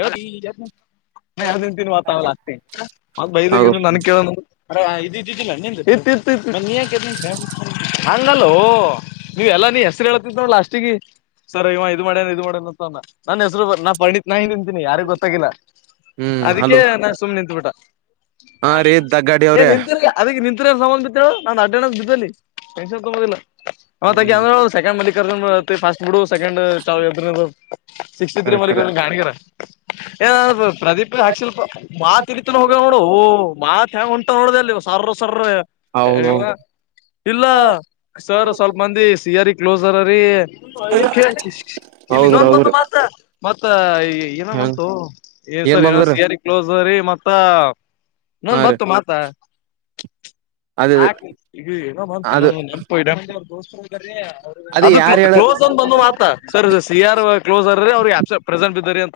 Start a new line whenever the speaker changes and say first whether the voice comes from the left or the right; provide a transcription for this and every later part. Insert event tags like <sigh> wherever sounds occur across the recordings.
left: ಹ ನ ಅದನ್ ತಿನ್ಿ ಮಾಾತಾವಲ್ಲ ಅತಿ ಮ ಬೈಲ
right: ಹೌದು
left: ನನ್ ಕೇಳ ಚಿ ಸ ಹಂಗಲ್ಲೋ ನೀ್ ಎಲ್ಲ ನೀ ಹೆಸರು ಹೇಳೇಳ್ತಿದ್ ನೋ ಅಷ್ಟಿಗೆ ಸರಿ ಇವ ಇ್ ಮಾಡೇನ್ ಇದು ಮಾಡೇನ್ ಅಂತ ನನ್ ಹೆಸರು ನಾ ಪ ನಾ ನಿಂತೀನಿ ಯಾರಿಗ ಗೊತ್ತಾಗಿಲ್ಲ
right: ಹ್ಮ್
left: ಅದಕ್ಕೆ
right: ಹಲೋ
left: ನಾ ಸುಮ್ನೆ ನಿತ್ುಬಿಟ
right: ಹಾ ರೀ ದಗ್ಗಾಡಿ ಅವ್ರೇ
left: ನಿ ಅದ ನಿ ನ್ ಬಿು ನ ಅಡಸ್ ಬಿದ್ದ ೆನ್ ತಗೋದಿಲ್ಲ ಮತ್ತ
right: ಹ್ಮ್
left: ಅಂದ ಸೆಕಂಡ್ ಮ ಫಸ್ಟ್ಡ್ ಸೆಕ್ ಚ ಸಕ್ಸ್ಟಿ ತ್ರ
right: ಕರೆ
left: ಮ
right: ಕರೆ
left: ಗಾಣಗರ ಏ ಪ್ರದೀಪ್ ಸ್ವಲ್ಪ ಮಾತ್ಡತನ ಹೋಗ ನೋಡು ಮಾತ್ ಹ ಒಊಟ ಒಳದಲ್ಲಿ ಸರ್ ಸರ್
right: ಹೌದ
left: ಇಲ್ಲ ಸರ್ ಸ್ವಲ್ಪ ಮಂದಿ ಸರಿ ಕ್ಲೋಸರ್ ರೀ
right: ಹೌದು ಹೌದ್ರಿ
left: ಇನ್ನೊಂದಂದು
right: ಹೌದ್ರಿ
left: ಮಾತ್ರ ಮತ್ತ ಏನ
right: ಹ್ಮ
left: ಬಂತು ಏನ್ ಸರಿ ಏನ ಸಿಯಾರಿ ಕ್ಲೋಸ್ರಿ ಮತ್ತ
right: ಹಾ
left: ನನ್
right: ರೀ
left: ಬತ್ತು ಮಾತ
right: ಅದ
left: ನಾಕು ಈಗ ಏನೋ ಬಂತೇನೊ
right: ಅದು
left: ನೆಪಪ ಅವ್ರ ದೋಸ್ತದ್ರೀ
right: ಅದ
left: ಅದು
right: ಯಾರ್ ಹೇಳ
left: ಕ್ಲೋಸ್ ಅಂದ ಬಂದ್ ಮಾತ ಸರಿ ಸಿ ಆರ್ ಕ್ಲೋಸ್ ಅರಿ ಅವ್ರಿಗೆಸ ಪ್ರೆಸೆಂಟ್ ಇದ್ದರಿ ಅ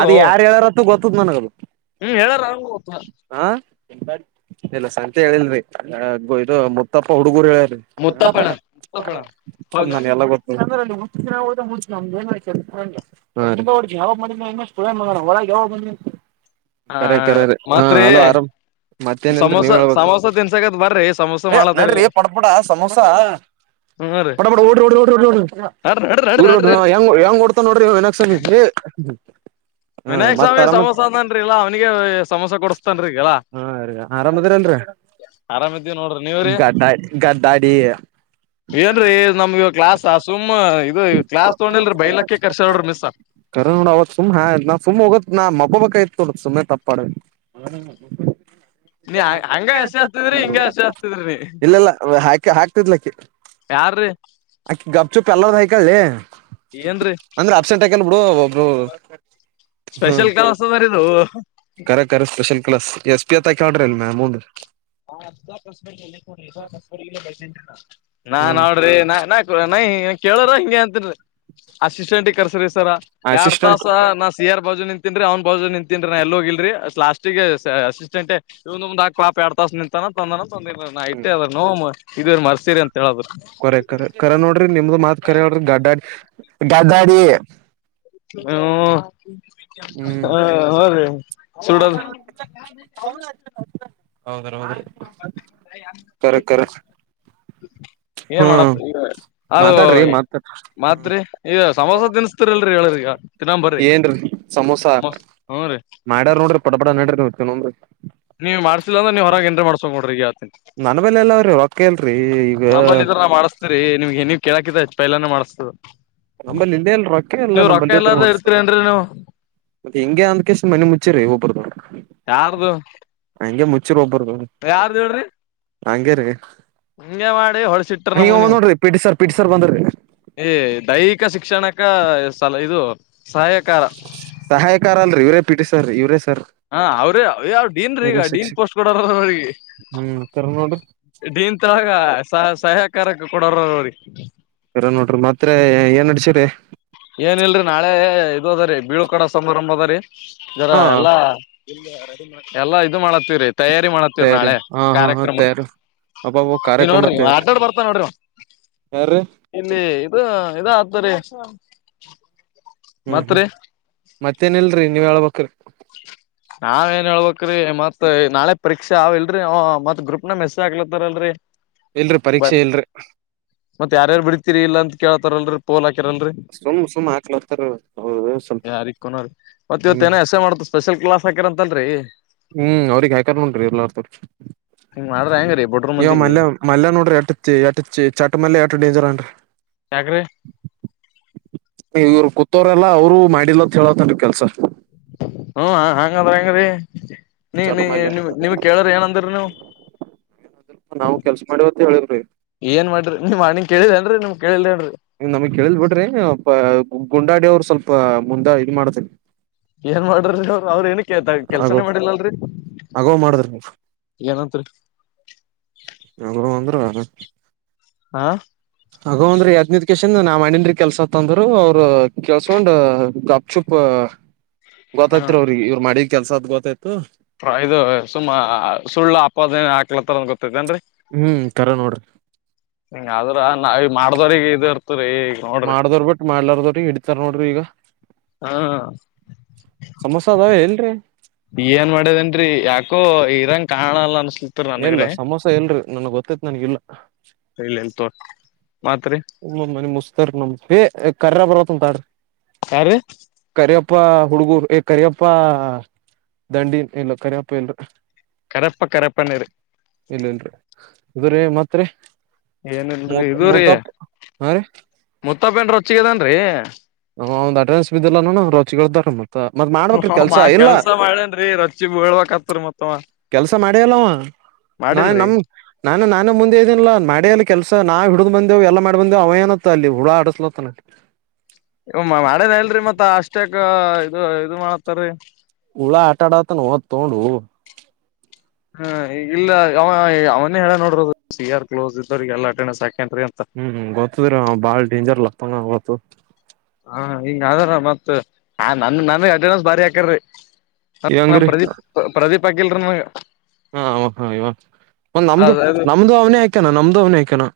right: ಅದ ಯಾರ್ ಹೇಳಾರತ್ತ ಗೊತ್ತದ್ ನನಗದು
left: ಹ್ಮ್ ಹೇಳಾರ
right: ಹಾ ಎಲ್ಲ ಸ ಹೇಳಿಲ್ರಿ ಇದು ಮುತ್ತಪ್ಪ ಹುಡುಗರು ಹೇಳ
left: ಮುತ್ತಪ್ಪಣ ಮುತ್ತಪ್ಪಣ
right: ್ರ ನಮ್ದಂಬ ಹು ಯಾವಾಗ ಬಂದ ಹೆಂಗ ಮ ಹೊರಗೆ ಯಾವಾಗ ಬಂದ
left: ಹ
right: ಕರೆ ಕರೆ ಹಾ
left: ಮತ್ರಿ
right: ಅಲೋ ಆರಾಮ್ ಮತ್ತೇನೇನ್ರಿ
left: ಸಮೋಸ
right: ನೀವ್ ಹೇಳ್ಬೇಕು
left: ಸಮೋಸ ತಿನ್ಸಕತ್ ಬರ್ರಿ ಸಮೋಸ
right: ಏ ನಡ್ರಿ
left: ಮಾಡತಾರಲಿ
right: ಪಡಪುಡ ಸಮೋಸಾ
left: ಹ್ಮ ರೀ
right: ಡ
left: ನಡ್ರಿ ನಡ್ರಿ ನಡ್ರಿ
right: ೋಂಗ
left: ನಡ್ರಿ
right: ಹೆಂಗ ಓಡ್ತಾ ನೋಡ್ರಿ ವಿನಕ್ ಸಂಗತಿ <inaudible>
left: ವಿನಾಯಕ್ ಸ್ವಾಮಿ ಸಮೋಸ ಅದನ್ರಿ ಇಲ್ಲಾ ಅವ್ನಿಗೆ ಸಮೋಸ ಕೊಡಸ್ತನ್ೀಗಲ್ಲ
right: ಗಡಾಡಿ ಗಡ್ಡಾಡಿ
left: ಏನ್ರೀ ನಮ್ಗ ಕ್ಲಾಸ್ ಸುಮ್ ಇದು ಕ್ಲಾಸ್
right: ್ರೆಾಪ್ರ
left: ತೊಗೊಂಡಿಲ್ರಿ
right: ಬಯಲ
left: ಬೈಲಕ್ಕೆ ಕರ್ಸೋಡ್ರಿ ಮಿಸ್
right: ಕರ ನೋಡ ಅವತ್ ಸುಮ್ಾ ನಾ ಸುಮ್ ಹೋಗೋ ನ್ ಮಬಬೇಕ ಇತ್ ನೋಡ ಸುಮ್ಮನೆ ತಪ್ಪಾಡ ಅ
left: ನೀ ಹಂಗ ಹಸಿ ಹಸ್ತಿದ್ರಿ ಹಿಂಗ ಹಸಿ ಹಸ್ತಿದ್ರಿ ನೀ
right: ಇಲ್ಲಲ್ಲ ಹಾಕ ಹಾಕ್ತಿದ್ಲಕ್ಕ
left: ಯಾರೀ
right: ಗಪ್ ಚುಪ್ ಎಲ್ಲದ ಹೈಕೊಳ್ಳಿ
left: ಏನ್ರೀ
right: ಅಂದ್ರೆ ಅಬ್ಸೆಂಟ್ ಹಾಕನ್್ ಬಿಡು ಹ
left: ಸ್ಪೆಷಲ್ ಕಲಸದಾರ ಇದು
right: ಸ್ ಲಸ್ ಎಸ್ ಪಿ ಅತ್ತ ಕ್ರಿ ಅಲ್ ಮ ಅಮೌ ಹ್ಮ್
left: ನೋಡ್ರಿ ನಾ ನಯ ಕೇಳೋರ ಹಂಗೆ ಅಂತನ್ರಿ ಅಸಿಸ್ಟೆಂಟ್ಿ ಕರ್ಸ್ರಿ ಸರ ಎರಡ್
right: ಅಸಿಸ್ಟೆಂಟ್
left: ತಾಸ ನಾ ಸಿ ಆರ್ ಬಜುನ್ ತಿನ್ರಿ ಅವ್ನ್ ಬ ನಿಂತನ್ಿ ನ ಎಲ್ಲ ಹೋಗಿಲ್ರಿ ಲಸ್ ಿಗೆ ಅಸಿಸ್ಟೆಂಟ್ ಒ ಒಂದ ಪಪಾತ ನಿಂತಾನ ತಂದನ ತಂದಿ ನ ಇಐೆ ಅದ್ರನು ಇದ ಮರ್ಸೀರಿ ಅಂತ ಹೇಳದ್ರು
right: ಕೊರೆ ಕರೆ ಕರೆ ನೋಡ್ರಿ ನಿಮ್ದ ಮಾತ್ ಕರೆ ಹೇಳೋಡ್ರಿ ಗಡಾಡಿ ಗಾಡಿ
left: ಹ್ಮ ಹ ಹ ರೀ
right: ಹ ಅ ಅ ಹೌದ ಹೌದ ಕರೆ ಕರೆ
left: ಏನ್
right: ಹ್ಮ್
left: ಮಾಡಪ್ಪ ಈ ಅದು
right: ಮಾತಾಡ್ರಿ ಮಾತಾಡ್ರಿ
left: ಮಾತ್ರಿ ಈಗ ಸಮೋಸ ತಿನ್ಸ್ತಿರಿಲ್ರರಿ ಹೇಳ್ರಿಗ ತಿನ್ನೊಂಬರ್ರಿ ಹ ಹ್ಮ ರೀ
right: ಮಾಡ್ಯ ನೋಡಿ ಪಡ್ರರಿತ್ತತ ನೋಡಿ
left: ನೀವು ಮಾಡ್ಸಿಲ್ಲ ಅಂದ್ರ ನೀವು ಹೊರಗೆ ಎನ್್ರ ಮಾಡ್ಕ ನೋ್ರ ಈಗ ಆತಿನ್
right: ನನ್ ಬಲೆ ಎಲ್ಲ ಅವ್ರಿ ಹೊರತ್ ಕಲ್ರಿ ಈಗ
left: ನಿಮ್ಗೆಏ ನೀವ್ೇಳಾಕಿದಚ್ಚ ಪೈಲಾನನೆ ಮಾಡ್ತದ
right: ನಮ್ಮಲ್ಲಿ ಇಲ್ಲೇ ಎಲ್ರಕ ಎಲ್ಲಾ ನಂಬಲ್ಲಿ ಇದ್ರ
left: ಎಲ್ಲಾರ್ದ
right: ಮಾಡಸ
left: ಇರ್ತೀರೇನ್ರಿ ನೀವು
right: ಮತ್ತೆ ಹೆಿಂಗೆ ಅಂದಕೆಷ್ಟ ಮನೆ ಮುಚ್ಚಿರಿ ಒಬ್ಬರದವರು
left: ಹ ಯಾರ್ದ ಹೇಳ್ರಿ
right: ನಂಗರು
left: ಹಂಗಗೆ ಮಾಡಿ ಹೊಳ್ಸ ಟ್ರ ನಮಗ ನೀವು
right: P T sir P T sir ಬಂದ್ರಿ
left: ಏ ದೈಹಿಕ ಶಿಕ್ಷಣಕ ಸ ಇದು ಸಹಾಯಕಾರ
right: ಸಹಾಯಕಾರ ಅಲ್ರೀ ಇವರೇ ಪೀಠಿಸ್ರ್ೀ ಇವರೇ
left: ಹಾ ಅವ್ರ ಯಾವ ಡೀನ್ ರೀ ಈಗ ಡೀನ್
right: ಶಿಕ್ಷಕ್
left: ಪೋಸ್ಟ್ ಕೊಡರ ಅವ್ರಿಗೆ
right: ಹ್ಮ್ ಕರ ನೋಡ್ರಿ
left: ದನ್ತ್ರಗ ಸಹ ಸಹಾಯಕಾರಕ್ಕೆ ಕೊಡರ್ರಿ
right: ನೋಡ್ರಿ ಮತ್ರ ಏನ್ ನಡಚಿ್ರರಿ
left: ಏನ ಇಲ್ರಿ ನಾಳೆ ಇ ಅದ್ರೀ ಬೀಳ ಕಡ ಸಮಾರಂಭ ಅದ್ರರಿ ಜರ
right: ಹಾ
left: ಎಲ್ಲಾ ಎಲ್ಲಾ ಇದು ಮಾಡತ್ತೀವ್ರೀ ತಯಾರಿ ಮಾಡತ್ತೀವ
right: ತಯಾರಿ
left: ನಾಳೆ
right: ಹಾ ಹಾ ಹಾ
left: ಕಾರ್ಯಕ್ರಮಕ
right: ತಯಾರಿ ಅಬ್ಬಬ್ಬ
left: ನೀ
right: ಕಾರ್ಯಕ್ರಮ
left: ನೋಡ್ರಿ
right: ತಯಾರಿ
left: ಅಡ್ಡಾಡ್ ಬರ್ತಾ ನೋಡ್ರಿ
right: ಯಾರ್ರೀ
left: ಇಲ್ಲಿ ಇದು ಇದ ಆದತರಿ
right: ಹ್ಮ್ ಹ್ಮ್ ಮತ್ತೇನ್ ಇಲ್ರಿ ನೀವ್ ಹೇಳ್ಬ್ರಿ
left: ನಾವ್ ಏನ್ ಹೇಳ್ಬ್ರೀ ಮತ್ ನಾಳೆ ಪರೀಕ್ಷ ಅವ ಇಲ್ರರಿ ಮತ್ ಗ್ರೂಪ್ ನ ಮೆಸ್ಸೇಜ್ ಆಗ್ಲತ್ತಾರಲ್ರರಿ
right: ಇಲ್ರಿ
left: ಬ
right: ಪರೀಕ್ಷೆ ಇಲ್ರಿ
left: ಮತ್ತ ಯಾರಾರು ಬಿಡ್ತೀರಿ ಇಲ್ಲ ಅಂತ ಕೇಳ್ತಾರಲ್ ಪೋಲಾಕ ನ್
right: ಸುಮ್ ಸುಮ್ ಹಾಕ್ಲತ್ತಾರ ಅವ್ರ ಸ್ವಲ್ಪ
left: ಯಾರನ ಮತ್ತ ಇವತ್ತ
right: ಹ್ಮ್
left: ಏನ ಎಸ ಮಾಡ ಸ್ಪೆಷಲ್ ಕ್ಲಾಸ್ ಹಾಕಿರ ಅಂತಲ್ರರಿ
right: ಹ್ಮ್ ಅವ್ರಿಗೆ ಹಯಕಾರ್ ನೋಡ್ರಿ ಎರ್ಲ್ಲರ್ತವ್ರ
left: ಹಿಂಗ್ ಮಾಡ್ರ ಹೆಂಗ್ರೀ ಬಡ್ರು
right: ಇವ
left: ಮಂದಿಗೆ
right: ಮಲ್ಲೆ ಮಲ್ಲೆ ನೋಡ್ರಿ ಎಟ್ಟತಿ ಎಟತಿ ಚಟ್ ಮಲ್ಯ ಎಷ್ಟು ಡೇಂಜರ್ ಹಾನ
left: ಯಾಕ್ರಿ
right: ರಿ ಇವ್ರು ಕೂತೋರಲ್ಲ ಅವರು ಮಾಡಿಲ್ಲಂತ ಹೇಳತನ್ ಕೆಲ್ಸ
left: ಹ್ಮ ಹಂಗದ್ರ ಹೆಂಗ ರಿ ನೀ
right: ಚಟ
left: ನೀ
right: ಮಲ್ಯ
left: ನಿ ನಿಮ ಕೇಳ್ರ ಏನಂದ್ರ ನೀವು
right: ನಾವು ಕೆಲ್ಸ ಮಾಡಿವತ್ತ ಹೇಳಿವ್ರಿ
left: ಏನ್ ಮಾಡ್ರಿ ನೀ ಅಣಿಂಗ ಕೇಳಿದೇನ್ರರಿ ನಿಮ್ ಕೇಳಲ್ರಿಿ
right: ನಮಗ್ ಕೇಳಿದ ಬಿಟ್ರಿ ಗುಂಡಾಡ ಅವರು ಸ್ವಲ್ಪ ಮುಂದೆ ಇದ ಮಾಡ್ತಿ
left: ಏನ್ ಮಾಡ್ರ್ರಿ ಅವ ಅವ್ರ ಏನ
right: ಆಗೋ
left: ಕೆಲ್ಸನೇ ಮಾಡಿಲ್ಲಲ್ರರಿ
right: ಆಗೋ ಮಾಡಿದ್ರಿ
left: ಏನ ಸ
right: ಗಂದ್ರ
left: ಹಾ
right: ಹಗಂದ್ರ ಯದ್ನದಷ್ಟ <inaudible> ನಾ ಮಾಡೀನಿ ರಿ ಕೆಲ್ಸತ್ಂದ್ರರು ಅವ್ರ ಕೆೇಸ್ಕೊಂಡ್ ಗಪ್ ಚುಪ್ ಗೊತ್ತೈತ್ ಅವ್ರ ಇವ ಮಾಡಿ ಕೆಲ್ಸದ ಗೊತ್ತೈತ್
left: ಫ್ರ ಇದು ಸುಮ್ಮ ಸುಳ್ಳು ಅಪಾದನ ಹಾಕ್ಲತ್ತಾರಂದ ಗೊತ್ತೈತೆೇನ್ರಿ
right: ಹ್ಮ್ ಕರ ನೋಡ್ರಿ
left: ಹಂಗ ಆದ್ರ ನಾವ ಮಾಡ್ದವ್ರಗ ಇದರ
right: ಮಾಡ್ದವರ್ ಬಿಟ ಮಾಡ್ಲಾರ್ದ ಹಿಡಿತಾರ ನೋಡ್ರಿ ಈಗ
left: ಹ್ಮ್
right: ಸಮೋಸ ಅದಾವ ಹೇಳಲ್ರಿ
left: ಇ ಕಾಣಲ್ಲ ಅನಸುತ್ತೆ
right: ಎಲ್ಲ ಸಮೋಸ ಇಲ್ಲ ರಿ ನನಗ ಗೊತ್ತೈತ ಇಲ್ಲ
left: ಇಲ್ಲ ಎಂತ
right: ಹ ಮನ ಮುಸ್ತಾರ ನಮ್ದ ಕರ್ರ ಬರೋತ ಉಂತಾಡ್ರಿ
left: ಯಾರ್ರೀ
right: ಅಪ್ಪ ಹುಡುಗೂರು ಕರಿಯಪ್ಪ ದಂಡಿ ಎಲ್ಲ ಕರಿಯಪ್ಪ ಇಲ್ಲ
left: ಕರೆಪ್ಪ ಕರೆಪ್ಪನೇರಿ
right: ಇಲ್ಲಿ ಇಲ್ರೀ ರೀ ಮತ್ರಿ
left: ಏನಲ್ರರಿ
right: ಮೂತ್
left: ಇದು ರಿ
right: ಮೂತಪ್ಪ ಹಾ ರೀ
left: ಮುತ್ತಪ ಎಷ್ಟು ರೊಚ್ಚಿಗಿಯೇದ್ದಾನ ರಿ
right: ಹ್ ಒ ಅಡ್ರೆನ್ಸ್ ಬಿದ್ದಲ್ಲ ನು ರೋಚಿಗಿ ಏಳತನ ರಿ
left: ಹ ಮಾ ಕೆಲ್ಸ ಮಾಡೇನ್ರರಿ ರಚ್ಚಿ ಬೀಳ್ವಕ್ತ್ರಿ ಮತ್
right: ಕೆಲ್ಸ ಮಾಡ್ಯಲ್ಲವಾ ನಾನ
left: ಮಾಡಿಲ್ರಿ
right: ನಮ ನಾನು ನಾನು ಮುಂದೆ ಇದ್ದನಿಲ್ಲ ಮಾಡ್ಯ ಕೆಲ್ಸಾವ ಹಿಡಿದ್ ಬಂದೆವು ಎಲ್ಲ ಮಾಡ ಬಂದೆವು ಅವ ಏನತ್ತ ಅಲ್ಲಿ ಹುಳ ಆಡಸ್ಲತ್ತನ
left: ಇ ಮಾಡೇನ ಇಲ್ರರಿ ಮತ್ತ ಅಷ್ಟಕ್ಕ ಇದು ಇದು ಮಾಡ್ತಾರೀ
right: ಹುಳ ಆಟ ಆಡತ ನೋದ ತೊಂದು
left: ಹ್ಮ ಈ ಇಲ್ಲ ಅವ ಅವನೇ ಹೇಳ ನೋಡರೋದು ಯಾರ್ ಕ್ಲೋಸ್ ಇದ್ದೋರರಿಗೆಲ್ಲ ಅಟೆಂಡಸ್ ಆಗ್
right: ಹ್ಮ್ ಗೊತ್ತದ್ರಿ ಬಾಳ್ ಡೇಂಜರ್ ಲಗ್ತಂಗ ಗೊತ್ತು
left: ಹಾ ಹಿಂಗ ಅದ್ರ ಮತ್ತತ ಹ ನನ ನನ್ಗ ಅಟನ್ಸ್ ಬಾರಿ ಹಾಕಾರಿ ಹ ನಾ
right: ಇವಂಗ್ರಿ
left: ಪ್ರದೀಪ್ ಪ್ರದೀಪ್ ಆಗಿಲ್ರ ನ
right: ಹಾ ಹ ಇವ ಒ ನಮ್ದು
left: ಅದ್
right: ನಮ್ದು ಅವ್ನೇ ಆಯ್ಕಾನ ನಮ್ದು ಅವ್ನೇ ಆಯ್ಕಾನಣ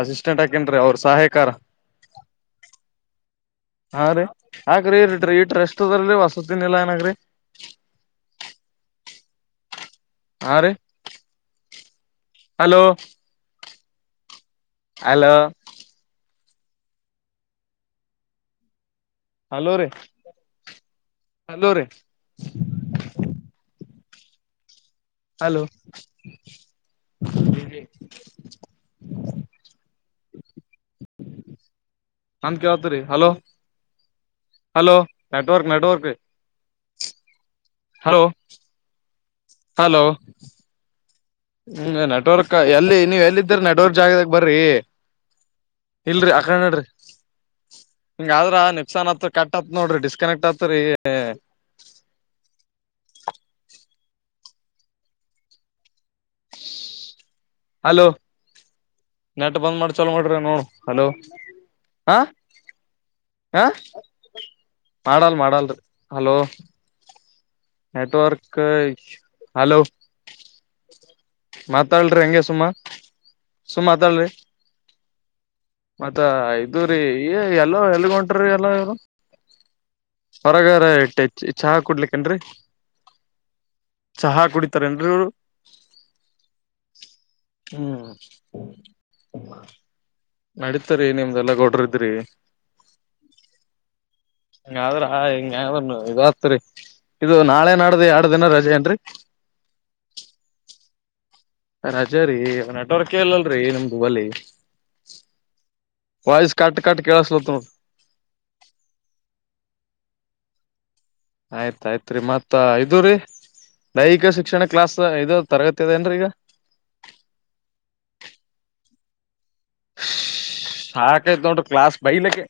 left: ಅಸಿಸ್ಟೆಂಟ್ ಹಾಕೇನ ರಿ ಅವ್ರ ಸಹಾಯಕಾರ
right: ಹ
left: ಹಾ ರೀ ಆಕ್ರಿ ಇಟಿ ಇಟ್ರಷ್ಟದ್ರ ಹೊಸತಿನಿಲ್ಲಾ ಏನಾಗ್ರಿ
right: ಹ
left: ಹಾ ರಿ ಹಲೋ ಹಲೋ ಹಲೋ ರೀ ಹಲೋ ರೀ ಹಲೋ
right: <inaudible>
left: ನನ್ ಕವತ ರೀ hello <unintelligible> hello network network hello hello ಹ್ಮ ನೆಟ್ವರ್ಕ್ ಎಲ್ಲಿ ನೀವ್ ಎಲ್ಲಿದ್ದ್ರ ನೆಟ್ವರ್ಕ್ ಜಾಗದಾಗ ಬರ್ರಿ ಇಲ್ರರಿ ಆಕ ನಡ್ರಿ ಹಿಂಗ ಆದ್ರ ನಕ್ಸಾನ್ ಆತ್ ಕಟ್ ಆತ್ ನೋಡ್ರಿ ಡಿಸ್ಕನೆಕ್ಟ್ ಆತ್ರಿ
right: <inaudible>
left: ಹಲೋ ನೆಟ ಬಂದ್ ಮಾಡಿ ಚಲೋ ಮಾಡಡ್ರಿ ನೋಡು ಹಲೋ ಹ ಹಾ ಮಾಡಲ್ ಮಾಡಲ್ ಹಲೋ ನೆಟ್ವರ್ಕ್ ಹಲೋ ಮಾತಾಡ್ರಿ ಹೆಂಗಗೆ ಸುಮ್ಮ ಸು ಮಾತಾಡ್ರಿ ಮತ್ತ ಇದದು್ರೀ ಎಲ್ಲೋ ಎಲ್ ಹೊಂಟ್ರೀ ಎಲ್ಲ ಎ ಹೊರಗಾರ ಇಟ್ಟ ಚಹಾ ಕುಡ್ಲಿಕ್ಕನ್ರಿ ಚಹಾ ಕುಡಿತಾರೇಏನ್ರಿ ಅವರು ಹ್ಮ್ ನಡೀತರಿೀ ನಿಮ್ದಲ್ಲಾ ಗೊಡ್ರಿದ್ರಿ
right: <inaudible>
left: ಹಂಗಾದ್ರ ಹಿಂಗ್ರ ಇದ ಆತ್ರಿ <unintelligible> ಇದು ನಾಳೆ ನಾಡ್ದ ಎರಡ ದಿನ ರಜೆ ಏನ್ರಿ
right: ಹ <inaudible>
left: ರಚೆ ರರಿ ನಟವರ್ಕ್ೇಳಲ್ಲಲ್ರರಿ ನಿಮ್ದು ಬಲಿ ವೈಸ್ ಕಾಟ್ ಕಾಟ್ ಕೇಳಸಲ ತ
right: <inaudible>
left: ಆಯ್ತ್ಾಯ್ತ್ೀ ಮತ್ತ ಇದದು್ರರಿ ಲೈಹಿಕ ಶಿಕ್ಷಣ ಕ್ಲಾಸ್ ಇದ ತರಗತಿಿಯದೆೇಏನ್ೀ ಈಗ
right: <inaudible>
left: ಹಕತು ಕ್ಲಾಸ್ ಬೈಲೆಕ್ಕೆ